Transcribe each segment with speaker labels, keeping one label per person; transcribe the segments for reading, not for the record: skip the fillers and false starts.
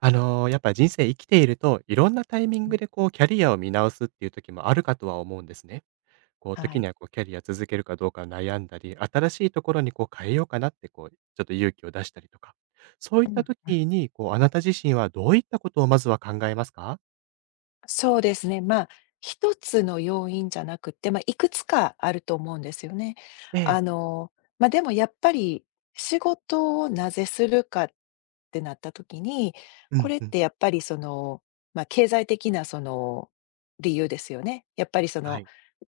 Speaker 1: やっぱ人生生きていると、いろんなタイミングでこうキャリアを見直すっていう時もあるかとは思うんですね。こう
Speaker 2: は
Speaker 1: 時に
Speaker 2: い。
Speaker 1: はこうキャリア続けるかどうか悩んだり、新しいところにこう変えようかなってこう、ちょっと勇気を出したりとか。そういっ
Speaker 2: うん
Speaker 1: た
Speaker 2: うん。
Speaker 1: 時に、こうあなた自身はどういったことをまずは考えますか？
Speaker 2: そうですね。一つの要因じゃなくて、いくつかあると思うんですよね。
Speaker 1: え
Speaker 2: あ
Speaker 1: え、
Speaker 2: の、でもやっぱり仕事をなぜするかってなった時に、
Speaker 1: う
Speaker 2: こ
Speaker 1: ん
Speaker 2: れっ
Speaker 1: うん。
Speaker 2: てやっぱり経済的な理由ですよね。やっぱり
Speaker 1: はい。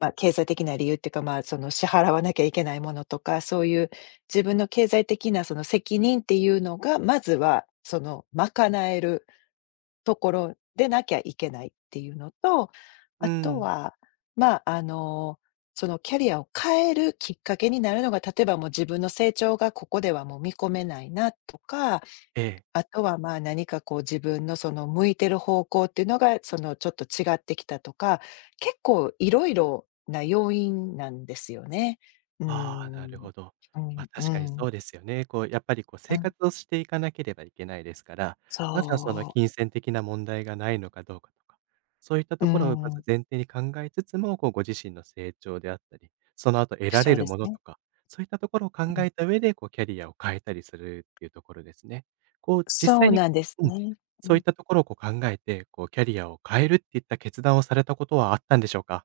Speaker 2: 経済的な理由っていうか、その支払わなきゃいけないものとか、そういう自分の経済的な責任っていうのが、まずはその賄えるところでなきゃいけないっていうのと、
Speaker 1: う
Speaker 2: あと
Speaker 1: ん。
Speaker 2: は、まあ、あの、そのキャリアを変えるきっかけになるのが、例えばもう自分の成長がここではもう見込めないなとか、
Speaker 1: ええ。
Speaker 2: あとは、何かこう自分のその向いてる方向っていうのが、そのちょっと違ってきたとか、結構いろいろな要因なんですよね。うー
Speaker 1: ああ、なる
Speaker 2: ん。
Speaker 1: ほど。
Speaker 2: う
Speaker 1: ま
Speaker 2: ん、
Speaker 1: あ、
Speaker 2: う
Speaker 1: 確かに
Speaker 2: ん、
Speaker 1: そうですよね。こう、やっぱりこう
Speaker 2: う
Speaker 1: 生
Speaker 2: ん。
Speaker 1: 活をしていかなければいけないですから、
Speaker 2: そ
Speaker 1: まずはその金銭的な問題がないのかどうかとか、そういった
Speaker 2: う。う
Speaker 1: ところをまず
Speaker 2: ん。
Speaker 1: 前提に考えつつも、こうご自身の成長であったり、その後得ら
Speaker 2: そ
Speaker 1: れ
Speaker 2: うで
Speaker 1: る
Speaker 2: す
Speaker 1: もの
Speaker 2: ね。
Speaker 1: とか、そういったところを考
Speaker 2: うん。
Speaker 1: えた上で、こうキャリアを変えたりするっていうところですね。こう実
Speaker 2: そう
Speaker 1: 際に
Speaker 2: なんです
Speaker 1: うん、
Speaker 2: ね。う
Speaker 1: そうい
Speaker 2: ん。
Speaker 1: ったところをこう考えて、こうキャリアを変えるっていった決断をされたことはあったんでしょうか？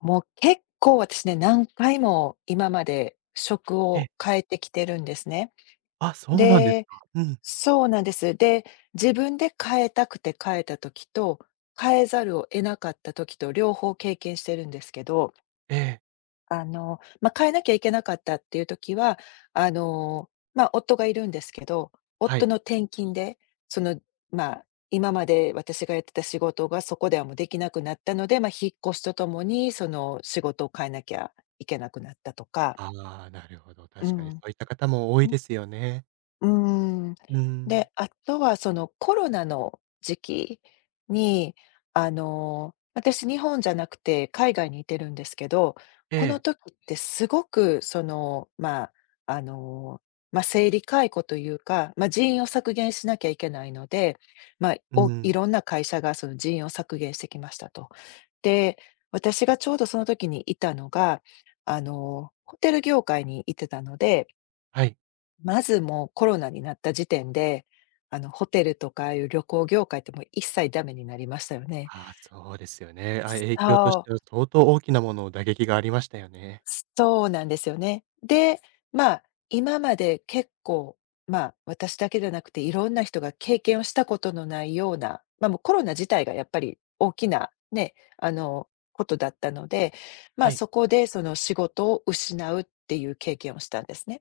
Speaker 2: もう結構私ね、何回も今まで職
Speaker 1: ええ、
Speaker 2: を変えてきてるんですね。
Speaker 1: あ、そうなんです
Speaker 2: で
Speaker 1: か。うん、
Speaker 2: そうなんです。で、自分で変えたくて変えた時と、変えざるを得なかった時と両方経験してるんですけど、
Speaker 1: ええ、
Speaker 2: 変えなきゃいけなかったっていう時は、夫がいるんですけど、
Speaker 1: は
Speaker 2: 夫
Speaker 1: い。
Speaker 2: の転勤で、その、まあ、今まで私がやってた仕事がそこではもうできなくなったので、まあ、引っ越しとともに、その、仕事を変えなきゃいけなくなったとか。
Speaker 1: ああ、なるほど。
Speaker 2: う
Speaker 1: 確かにそ
Speaker 2: ん。
Speaker 1: ういった方も多いですよね。
Speaker 2: うーん。
Speaker 1: うん。
Speaker 2: で、あとはそのコロナの時期に、あの、私日本じゃなくて海外にいてるんですけど、
Speaker 1: え
Speaker 2: この
Speaker 1: え。
Speaker 2: 時ってすごくあの、生理解雇というか、ま、人員を削減しなきゃいけないので、
Speaker 1: う
Speaker 2: い
Speaker 1: ん。
Speaker 2: ろんな会社がその人員を削減してきましたと。で、私がちょうどその時にいたのが、あの、ホテル業界にいてたので、
Speaker 1: はい。
Speaker 2: まず、もうコロナになった時点で、あの、ホテルとかいう旅行業界ってもう一切ダメになりましたよね。
Speaker 1: ああ、そうですよね。あ、影響とし
Speaker 2: そ
Speaker 1: て
Speaker 2: う。
Speaker 1: は相当大きなものを打撃がありましたよね。
Speaker 2: そうなんですよね。で、まあ、今まで結構、私だけじゃなくていろんな人が経験をしたことのないような、まあ、もうコロナ自体がやっぱり大きなね、あの、ことだったので、ま
Speaker 1: は
Speaker 2: あ、
Speaker 1: い。
Speaker 2: そこでその仕事を失うっていう経験をしたんですね。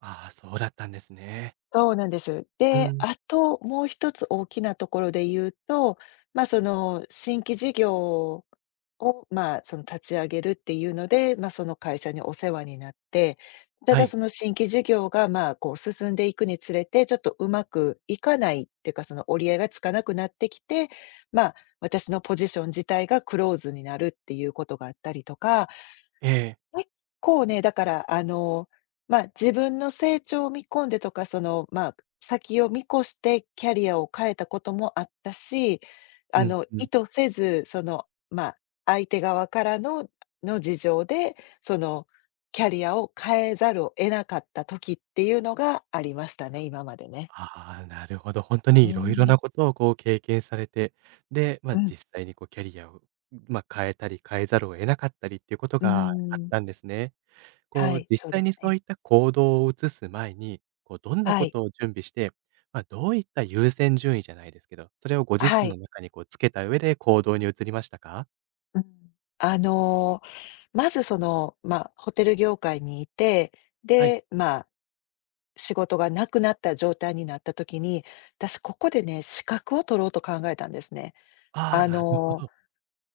Speaker 1: ああ、そうだったんですね。
Speaker 2: そうなんです。
Speaker 1: う
Speaker 2: で、
Speaker 1: ん。
Speaker 2: あともう一つ大きなところで言うと、その新規事業を、その立ち上げるっていうので、まあ、その会社にお世話になって、た
Speaker 1: は
Speaker 2: だ
Speaker 1: い。
Speaker 2: その新規事業が、まあ、こう進んでいくにつれて、ちょっとうまくいかないっていうか、その折り合いがつかなくなってきて、まあ、私のポジション自体がクローズになるっていうことがあったりとか。
Speaker 1: ええ。
Speaker 2: 結構ね、だから、あの、自分の成長を見込んでとか、その、先を見越してキャリアを変えたこともあったし、あ
Speaker 1: うん、
Speaker 2: の、
Speaker 1: う
Speaker 2: 意
Speaker 1: ん。
Speaker 2: 図せず、その、相手側からの事情で、その、キャリアを変えざるを得なかった時っていうのがありましたね、今までね。
Speaker 1: ああ、なるほど。ほんと
Speaker 2: う
Speaker 1: にい
Speaker 2: ー
Speaker 1: ろいろ
Speaker 2: ん。
Speaker 1: なことをこう経験されて、で、ま、
Speaker 2: うん、
Speaker 1: 実際にこうキャリアを、ま、変えたり変えざるを得なかったりっていうこと
Speaker 2: うー
Speaker 1: があっ
Speaker 2: ん。
Speaker 1: たんですね。こ
Speaker 2: は
Speaker 1: う、
Speaker 2: い、
Speaker 1: 実
Speaker 2: そうで
Speaker 1: 際
Speaker 2: す
Speaker 1: にそう
Speaker 2: ね。
Speaker 1: いった行動を移す前に、こう、どんな
Speaker 2: は
Speaker 1: こ
Speaker 2: い、
Speaker 1: とを準備して、まあ、どういった優先順位じゃないですけど、それをご自
Speaker 2: は
Speaker 1: 身の
Speaker 2: い。
Speaker 1: 中にこう、つけた上で行動に移りましたか？
Speaker 2: うん。あの、まずその、ホテル業界にいて、
Speaker 1: はい。
Speaker 2: で、仕事がなくなった状態になった時に、私ここでね、資格を取ろうと考えたんですね。
Speaker 1: ああ、
Speaker 2: あ
Speaker 1: なるほ
Speaker 2: の
Speaker 1: ど。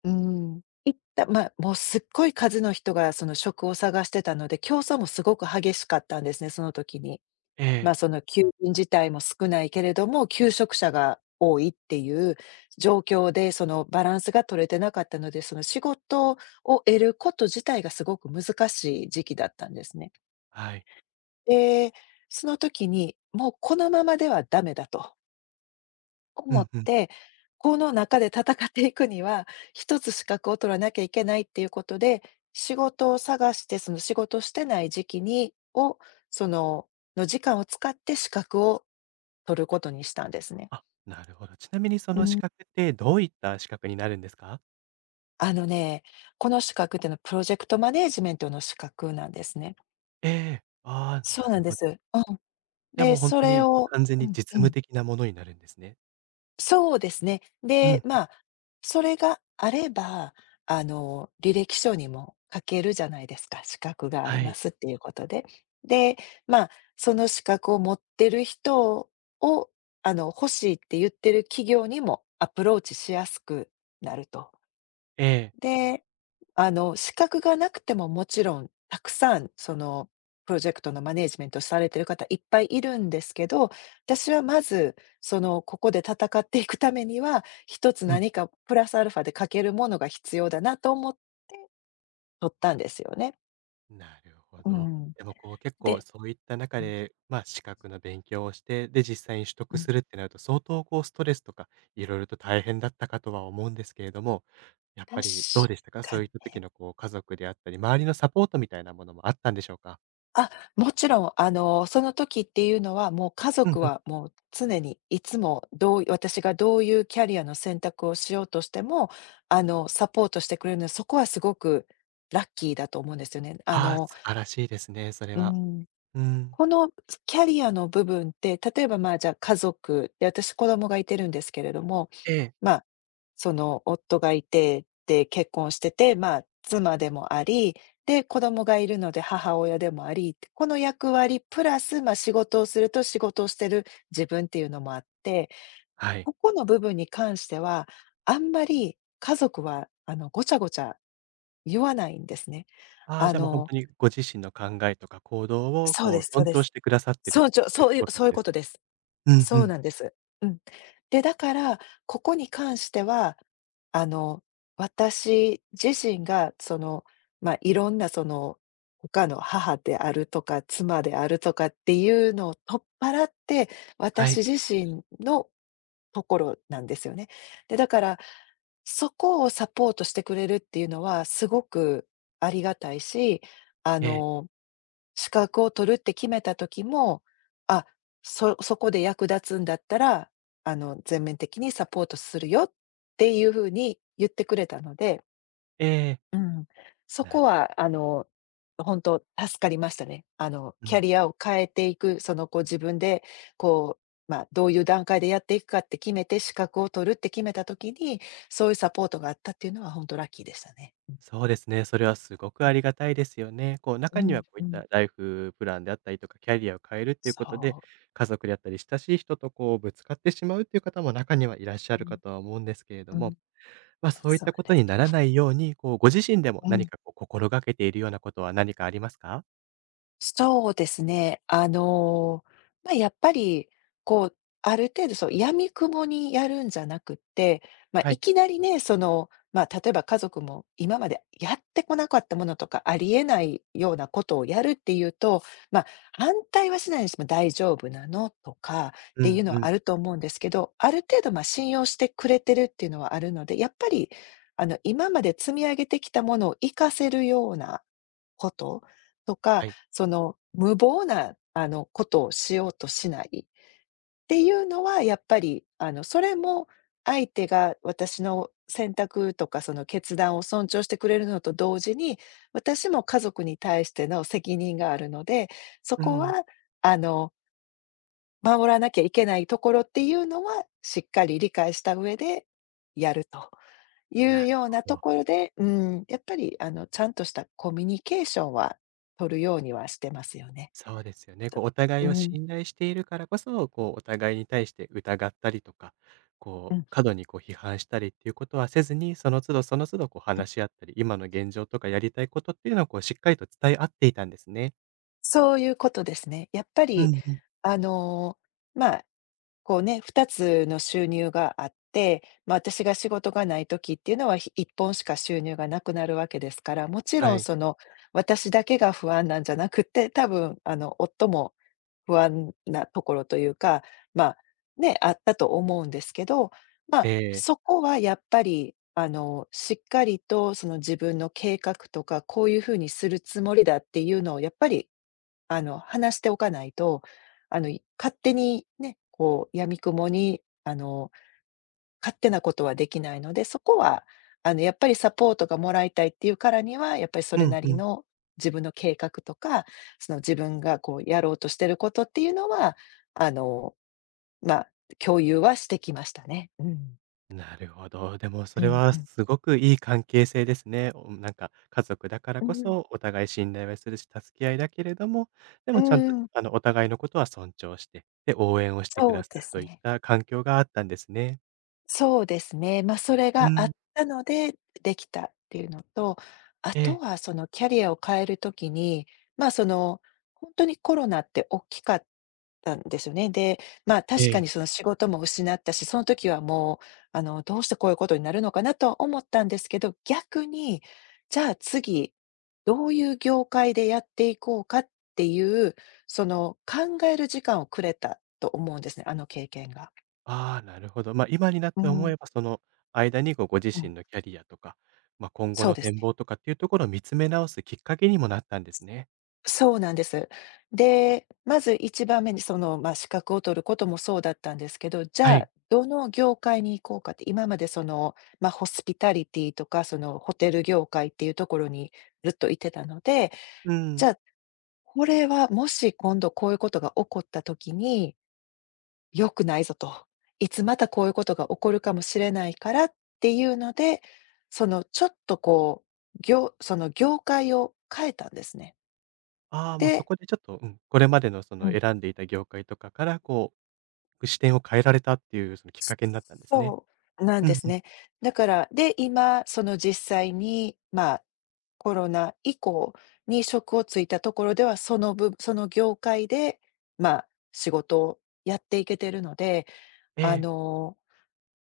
Speaker 2: ー、うん、いったまあ、もうすっごい数の人がその職を探してたので、競争もすごく激しかったんですね、その時に。
Speaker 1: え
Speaker 2: まあ、
Speaker 1: え、
Speaker 2: その求人自体も少ないけれども、求職者が多いっていう状況で、そのバランスが取れてなかったので、その仕事を得ること自体がすごく難しい時期だったんですね。
Speaker 1: はい。
Speaker 2: で、その時に、もうこのままではダメだと
Speaker 1: う
Speaker 2: 思
Speaker 1: ん
Speaker 2: っ
Speaker 1: うん。
Speaker 2: て、この中で戦っていくには、一つ資格を取らなきゃいけないっていうことで、仕事を探して、その仕事してない時期に、そのの時間を使って資格を取ることにしたんですね。
Speaker 1: あ、なるほど。ちなみにそ
Speaker 2: う
Speaker 1: の資
Speaker 2: ん。
Speaker 1: 格ってどういった資格になるんですか？
Speaker 2: あのね、この資格っていうのはプロジェクトマネージメントの資格なんですね。
Speaker 1: ええ。ああ、
Speaker 2: そ
Speaker 1: な
Speaker 2: うなん
Speaker 1: る
Speaker 2: で
Speaker 1: ほど。
Speaker 2: す。うん。
Speaker 1: じゃあ
Speaker 2: で、
Speaker 1: もう本
Speaker 2: そ
Speaker 1: 当
Speaker 2: れ
Speaker 1: に
Speaker 2: を、
Speaker 1: 完全
Speaker 2: う
Speaker 1: に
Speaker 2: ん。
Speaker 1: 実
Speaker 2: う
Speaker 1: 務
Speaker 2: ん。
Speaker 1: 的なものになるんですね。
Speaker 2: そうですね。
Speaker 1: う
Speaker 2: で、
Speaker 1: ん。
Speaker 2: それがあれば、あの、履歴書にも書けるじゃないですか、資格があり
Speaker 1: は
Speaker 2: ま
Speaker 1: い。
Speaker 2: すっていうことで。で、まあ、その資格を持ってる人を、あの、欲しいって言ってる企業にもアプローチしやすくなると。
Speaker 1: ええ。
Speaker 2: で、あの、資格がなくてももちろんたくさん、その、プロジェクトのマネージメントされてる方いっぱいいるんですけど、私はまず、その、ここで戦っていくためには、一つ
Speaker 1: うん。
Speaker 2: 何かプラスアルファで欠けるものが必要だなと思っとったんですよね。
Speaker 1: なるほ
Speaker 2: う
Speaker 1: ど。
Speaker 2: ん。
Speaker 1: でもこう結構
Speaker 2: で
Speaker 1: そういった中
Speaker 2: うん、
Speaker 1: で、まあ、資格の勉強をして、で、実際に取
Speaker 2: う
Speaker 1: 得
Speaker 2: ん、
Speaker 1: するってなると、相当こうストレスとか、いろいろと大変だったかとは思うんですけれども、やっ
Speaker 2: 確
Speaker 1: ぱりどうでしたか
Speaker 2: か
Speaker 1: そう
Speaker 2: に、
Speaker 1: いった時のこう家族であったり、周りのサポートみたいなものもあったんでしょうか。
Speaker 2: あ、もちろん、あの、その時っていうのは、もう家
Speaker 1: うん
Speaker 2: 族
Speaker 1: うん。
Speaker 2: はもう常にいつも私がどういうキャリアの選択をしようとしても、あの、サポートしてくれるので、そこはすごくラッキーだと思うんですよね。あ
Speaker 1: ああ、
Speaker 2: の、
Speaker 1: 素晴らしいですね、それ
Speaker 2: う
Speaker 1: は。
Speaker 2: ん。
Speaker 1: うん。
Speaker 2: このキャリアの部分って、例えば、じゃあ、家族で、私子供がいてるんですけれども、
Speaker 1: ええ。
Speaker 2: まあ、その、夫がいて、で、結婚してて、まあ、妻でもあり、で、子供がいるので母親でもあり、この役割プラス、まあ、仕事をすると、仕事をしてる自分っていうのもあって、
Speaker 1: はい。
Speaker 2: ここの部分に関しては、あんまり家族は、あの、ごちゃごちゃ言わないんですね。
Speaker 1: ああ、
Speaker 2: あ
Speaker 1: じゃあもう本
Speaker 2: の
Speaker 1: 当にご自身の考えとか行動を
Speaker 2: そう
Speaker 1: こ
Speaker 2: で
Speaker 1: う
Speaker 2: すそう
Speaker 1: 尊
Speaker 2: で
Speaker 1: 重し
Speaker 2: す。
Speaker 1: てくださってるっ
Speaker 2: そうちょ
Speaker 1: ていう
Speaker 2: そう
Speaker 1: と
Speaker 2: いう
Speaker 1: ころ
Speaker 2: そ
Speaker 1: な
Speaker 2: う
Speaker 1: ん
Speaker 2: いう
Speaker 1: で
Speaker 2: こ
Speaker 1: す
Speaker 2: と
Speaker 1: か。
Speaker 2: です。
Speaker 1: うんう
Speaker 2: そう
Speaker 1: ん。
Speaker 2: なんです。うん。で、だから、ここに関しては、あの、私自身が、その、いろんなその、他の母であるとか、妻であるとかっていうのを取っ払って、
Speaker 1: は
Speaker 2: 私
Speaker 1: い。
Speaker 2: 自身のところなんですよね。で、だから、そこをサポートしてくれるっていうのはすごくありがたいし、あ
Speaker 1: ええ。
Speaker 2: の、資格を取るって決めた時も、あ、そこで役立つんだったら、あの、全面的にサポートするよっていう風に言ってくれたので。
Speaker 1: ええ。
Speaker 2: うん。そ
Speaker 1: な
Speaker 2: こ
Speaker 1: るほど。
Speaker 2: は、あの、本当助かりましたね。あの、
Speaker 1: う
Speaker 2: キャ
Speaker 1: ん、
Speaker 2: リアを変えていく、その、こう、自分で、こう、まあ、どういう段階でやっていくかって決めて、資格を取るって決めた時に、そういうサポートがあったっていうのは本当ラッキーでしたね。
Speaker 1: そうですね、それはすごく
Speaker 2: う
Speaker 1: あ
Speaker 2: ん、
Speaker 1: りがたいですよね。こう、
Speaker 2: う
Speaker 1: 中に
Speaker 2: ん、
Speaker 1: はこう
Speaker 2: う
Speaker 1: いっ
Speaker 2: ん。
Speaker 1: たライフプランであったりとか、キャリアを変えるっていうことで、
Speaker 2: そう。
Speaker 1: 家族であったり親しい人とこうぶつかってしまうっていう方も中にはいらっしゃ
Speaker 2: う
Speaker 1: る
Speaker 2: ん、
Speaker 1: かとは思うんですけれど
Speaker 2: う
Speaker 1: も、
Speaker 2: ん、
Speaker 1: ま、そういっ
Speaker 2: そう
Speaker 1: たこ
Speaker 2: なん
Speaker 1: と
Speaker 2: で
Speaker 1: にな
Speaker 2: す。
Speaker 1: らないように、こうご自身でも
Speaker 2: う
Speaker 1: 何
Speaker 2: ん。
Speaker 1: かこう心がけているようなことは何かありますか？
Speaker 2: そうですね。あの、まあ、やっぱり、こう、ある程度、そう、闇雲にやるんじゃなくって、まあ、
Speaker 1: は
Speaker 2: い
Speaker 1: い。
Speaker 2: きなりね、その、まあ、例えば家族も今までやってこなかったものとか、ありえないようなことをやるっていうと、まあ、反対はしないにしても「大丈夫なの？」とかっ
Speaker 1: う
Speaker 2: ていう
Speaker 1: ん
Speaker 2: の
Speaker 1: う
Speaker 2: は
Speaker 1: ん。
Speaker 2: あると思うんですけど、ある程度、まあ、信用してくれてるっていうのはあるので、やっぱり、今まで積み上げてきたものを活かせるようなこととか
Speaker 1: はい。
Speaker 2: 無謀な、ことをしようとしないっていうのは、やっぱり、それも相手が私の選択とか、その決断を尊重してくれるのと同時に、私も家族に対しての責任があるので、そ
Speaker 1: う
Speaker 2: こ
Speaker 1: ん。
Speaker 2: は、あの、守らなきゃいけないところっていうのは、しっかり理解した上でやるとい
Speaker 1: な
Speaker 2: う
Speaker 1: る
Speaker 2: よう
Speaker 1: ほ
Speaker 2: なと
Speaker 1: ど。
Speaker 2: ころで、うん、やっぱり、ちゃんとしたコミュニケーションは取るようにはしてますよね。
Speaker 1: そうですよね。こう、お互
Speaker 2: う
Speaker 1: いを
Speaker 2: ん。
Speaker 1: 信頼しているからこそ、こう、お互いに対して疑ったりとか、
Speaker 2: う
Speaker 1: こう、
Speaker 2: ん、
Speaker 1: 過度にこう批判したりっていうことはせずに、その都度その都度こう
Speaker 2: うん、
Speaker 1: 話し合ったり、今の現状とかやりたいことっていうのをこうしっかりと伝え合っていたんですね。
Speaker 2: そういうことですね。やっぱ
Speaker 1: う
Speaker 2: り、
Speaker 1: んうん。
Speaker 2: あの、まあ、こうね、2つの収入があって、まあ、私が仕事がない時っていうのは、1本しか収入がなくなるわけですから、もちろ
Speaker 1: は
Speaker 2: ん
Speaker 1: い。
Speaker 2: その、私だけが不安なんじゃなくて、多分夫も不安なところというか、まあ、ね、あったと思うんですけど、ま
Speaker 1: え
Speaker 2: あ、
Speaker 1: え。
Speaker 2: そこはやっぱり、しっかりとその自分の計画とか、こういうふうにするつもりだっていうのをやっぱり、話しておかないと、勝手にね、やみくもに、勝手なことはできないので、そこはやっぱりサポートがもらいたいっていうからには、やっぱりそ
Speaker 1: う
Speaker 2: れ
Speaker 1: ん
Speaker 2: なり
Speaker 1: うん。
Speaker 2: の自分の計画とか、その自分がこうやろうとしてることっていうのは、あの、まあ、共有はしてきましたね。うん。
Speaker 1: なるほど。でもそ
Speaker 2: う
Speaker 1: れ
Speaker 2: ん
Speaker 1: は
Speaker 2: うん。
Speaker 1: すごくいい関係性ですね。おなんか家族だから
Speaker 2: う
Speaker 1: こ
Speaker 2: ん。
Speaker 1: そお互い信頼はするし、助け合いだけれども、で
Speaker 2: う
Speaker 1: もちゃんと
Speaker 2: ん、
Speaker 1: あのお互いのことは尊重して、で、応援をしてく
Speaker 2: そ
Speaker 1: だ
Speaker 2: う
Speaker 1: さ
Speaker 2: で
Speaker 1: る
Speaker 2: す
Speaker 1: といっ
Speaker 2: ね。
Speaker 1: た環境があったんですね。
Speaker 2: そうですね。まあ、それ
Speaker 1: う
Speaker 2: があ
Speaker 1: ん。
Speaker 2: ったので、できたっていうのと、あ
Speaker 1: え
Speaker 2: と
Speaker 1: え、
Speaker 2: はそのキャリアを変えるときに、ま、その、本当にコロナって大きかったんですよね。で、まあ、
Speaker 1: え
Speaker 2: 確か
Speaker 1: え。
Speaker 2: にその仕事も失ったし、その時はもう、どうしてこういうことになるのかなとは思ったんですけど、逆に、じゃあ次、どういう業界でやっていこうかっていう、考える時間をくれたと思うんですね、あの経験が。
Speaker 1: ああ、なるほど。ま、今になっ
Speaker 2: う
Speaker 1: て思
Speaker 2: ん、
Speaker 1: えば、その間に、ごご自
Speaker 2: うん、
Speaker 1: 身のキャリアとか、ま、今後
Speaker 2: そう
Speaker 1: の
Speaker 2: です
Speaker 1: 展
Speaker 2: ね。
Speaker 1: 望とかっていうところを見つめ直すきっかけにもなったんですね。
Speaker 2: そうなんです。で、まず一番目にまあ、資格を取ることもそうだったんですけど、じ
Speaker 1: は
Speaker 2: ゃあ、
Speaker 1: い。
Speaker 2: どの業界に行こうかって、今までまあ、ホスピタリティとか、そのホテル業界っていうところにずっといてたので、
Speaker 1: う
Speaker 2: じ
Speaker 1: ん。
Speaker 2: ゃあ、これはもし今度こういうことが起こった時に良くないぞと。いつまたこういうことが起こるかもしれないからっていうので、そのちょっとその業界を変えたんですね。
Speaker 1: ああ、もう
Speaker 2: で
Speaker 1: そこでちょっと、うん、これまでのその選んでいた業界とかから、こう、視点を変えられたっていうそのきっかけになったんですね。
Speaker 2: そうなん
Speaker 1: うん
Speaker 2: です
Speaker 1: うん。
Speaker 2: ね。だから、で、今、実際に、まあ、コロナ以降に職をついたところでは、そのぶその業界で、まあ、仕事をやっていけてるので、
Speaker 1: え
Speaker 2: あ
Speaker 1: え、
Speaker 2: の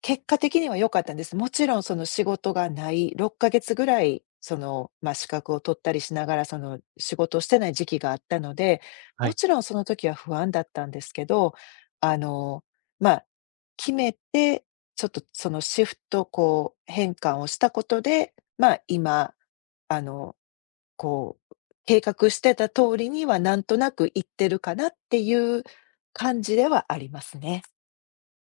Speaker 2: 結果的には良かったんです。もちろんその仕事がない、6ヶ月ぐらい、まあ、資格を取ったりしながら、仕事をしてない時期があったので、
Speaker 1: は
Speaker 2: も
Speaker 1: い。
Speaker 2: ちろんその時は不安だったんですけど、あの、ま、あ決めて、ちょっとそのシフト、変換をしたことで、今、あの、こう、計画してた通りにはなんとなくいってるかなっていう感じではありますね。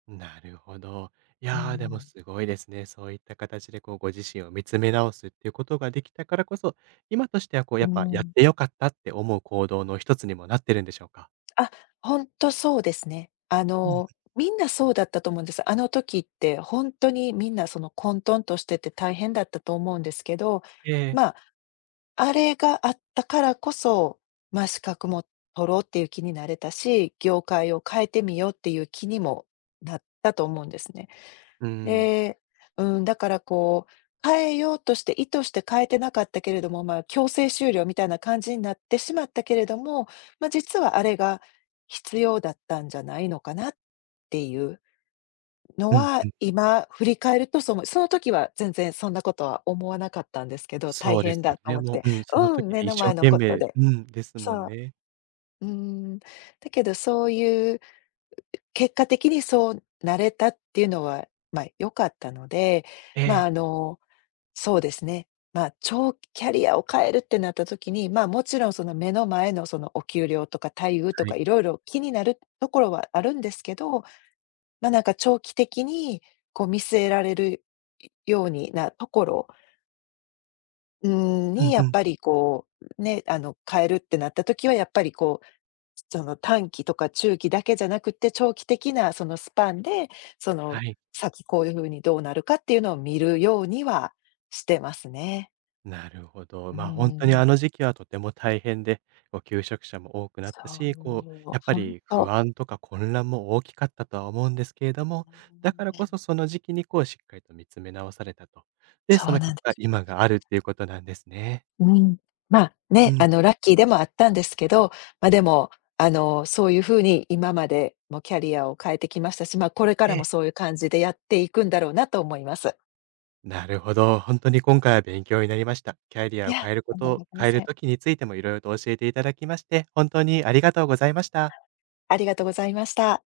Speaker 1: なるほど。い
Speaker 2: う
Speaker 1: やー、でも
Speaker 2: ん。
Speaker 1: すごいですね。そういった形でこうご自身を見つめ直すっていうことができたからこそ、今としてはこう
Speaker 2: う
Speaker 1: やっぱやっ
Speaker 2: ん。
Speaker 1: てよかったって思う行動の一つにもなってるんでしょうか？
Speaker 2: あ、ほんとそうですね。
Speaker 1: うん。
Speaker 2: みんなそうだったと思うんです。あの時ってほんとにみんなその混沌としてて大変だったと思うんですけど、
Speaker 1: ええ、
Speaker 2: まあ、あれがあったからこそ、ま、資格も取ろうっていう気になれたし、業界を変えてみようっていう気にもなったと思うんですね。
Speaker 1: うん。
Speaker 2: で、うん、だからこう、変えようとして、意図して変えてなかったけれども、まあ、強制終了みたいな感じになってしまったけれども、まあ、実はあれが必要だったんじゃないのかなっていうの
Speaker 1: うん
Speaker 2: は、
Speaker 1: うん。
Speaker 2: 今振り返るとそう思う。その時は全然そんなことは思わなかったんですけど、大
Speaker 1: そうで
Speaker 2: 変
Speaker 1: す
Speaker 2: だ
Speaker 1: よ
Speaker 2: と
Speaker 1: ね。
Speaker 2: 思っ
Speaker 1: も
Speaker 2: て。
Speaker 1: う、うん、その
Speaker 2: うん、
Speaker 1: 時
Speaker 2: 目
Speaker 1: で
Speaker 2: の
Speaker 1: 一生
Speaker 2: 前の
Speaker 1: 懸
Speaker 2: こと
Speaker 1: 命
Speaker 2: で。
Speaker 1: うん、ですもん
Speaker 2: そ
Speaker 1: ね。
Speaker 2: う。うん。だけどそういう、結果的にそうなれたっていうのは、まあ、良かったので、
Speaker 1: え
Speaker 2: まあ、
Speaker 1: え、
Speaker 2: そうですね。まあ、長期キャリアを変えるってなった時に、まあ、もちろんその目の前のそのお給料とか待遇と
Speaker 1: は
Speaker 2: か
Speaker 1: い。
Speaker 2: いろいろ気になるところはあるんですけど、まあ、なんか長期的にこう見据えられるようになところ、うん、
Speaker 1: う
Speaker 2: に
Speaker 1: ん
Speaker 2: や
Speaker 1: う
Speaker 2: っ
Speaker 1: ん。
Speaker 2: ぱりね、変えるってなった時はやっぱりその短期とか中期だけじゃなくて長期的なそのスパンで、その
Speaker 1: はい。
Speaker 2: 先こういうふうにどうなるかっていうのを見るようにはしてますね。
Speaker 1: なるほど。
Speaker 2: うー
Speaker 1: ま、あ本当に
Speaker 2: ん、
Speaker 1: あの時期はとても大変で、こう求職者も多くなっ
Speaker 2: そ
Speaker 1: たし、こう
Speaker 2: う、
Speaker 1: やっぱ
Speaker 2: ほん
Speaker 1: り不
Speaker 2: と、
Speaker 1: 安とか混乱も大きかったとは思うんですけれども、だから
Speaker 2: うー
Speaker 1: こそ
Speaker 2: ん、
Speaker 1: その時期にこうしっかりと見つめ直されたと。で、
Speaker 2: そ
Speaker 1: そ
Speaker 2: う
Speaker 1: の
Speaker 2: なん
Speaker 1: 結
Speaker 2: で
Speaker 1: 果、
Speaker 2: す。
Speaker 1: 今があるっていうことなんですね。
Speaker 2: うーん。まあ、
Speaker 1: う
Speaker 2: ね、
Speaker 1: ん。
Speaker 2: ラッキーでもあったんですけど、ま、でも、そういう風に今までもキャリアを変えてきましたし、ま、これか
Speaker 1: え
Speaker 2: ら
Speaker 1: え、
Speaker 2: もそういう感じでやっていくんだろうなと思います。
Speaker 1: なるほど。本当に今回は勉強になりました。キャリ
Speaker 2: い
Speaker 1: アを
Speaker 2: や、
Speaker 1: 変えるこ
Speaker 2: とんでも
Speaker 1: と
Speaker 2: ございま
Speaker 1: 変え
Speaker 2: せ
Speaker 1: る
Speaker 2: ん。
Speaker 1: ときについてもいろいろと教えていただきまして、本当にありがとうございました。
Speaker 2: ありがとうございました。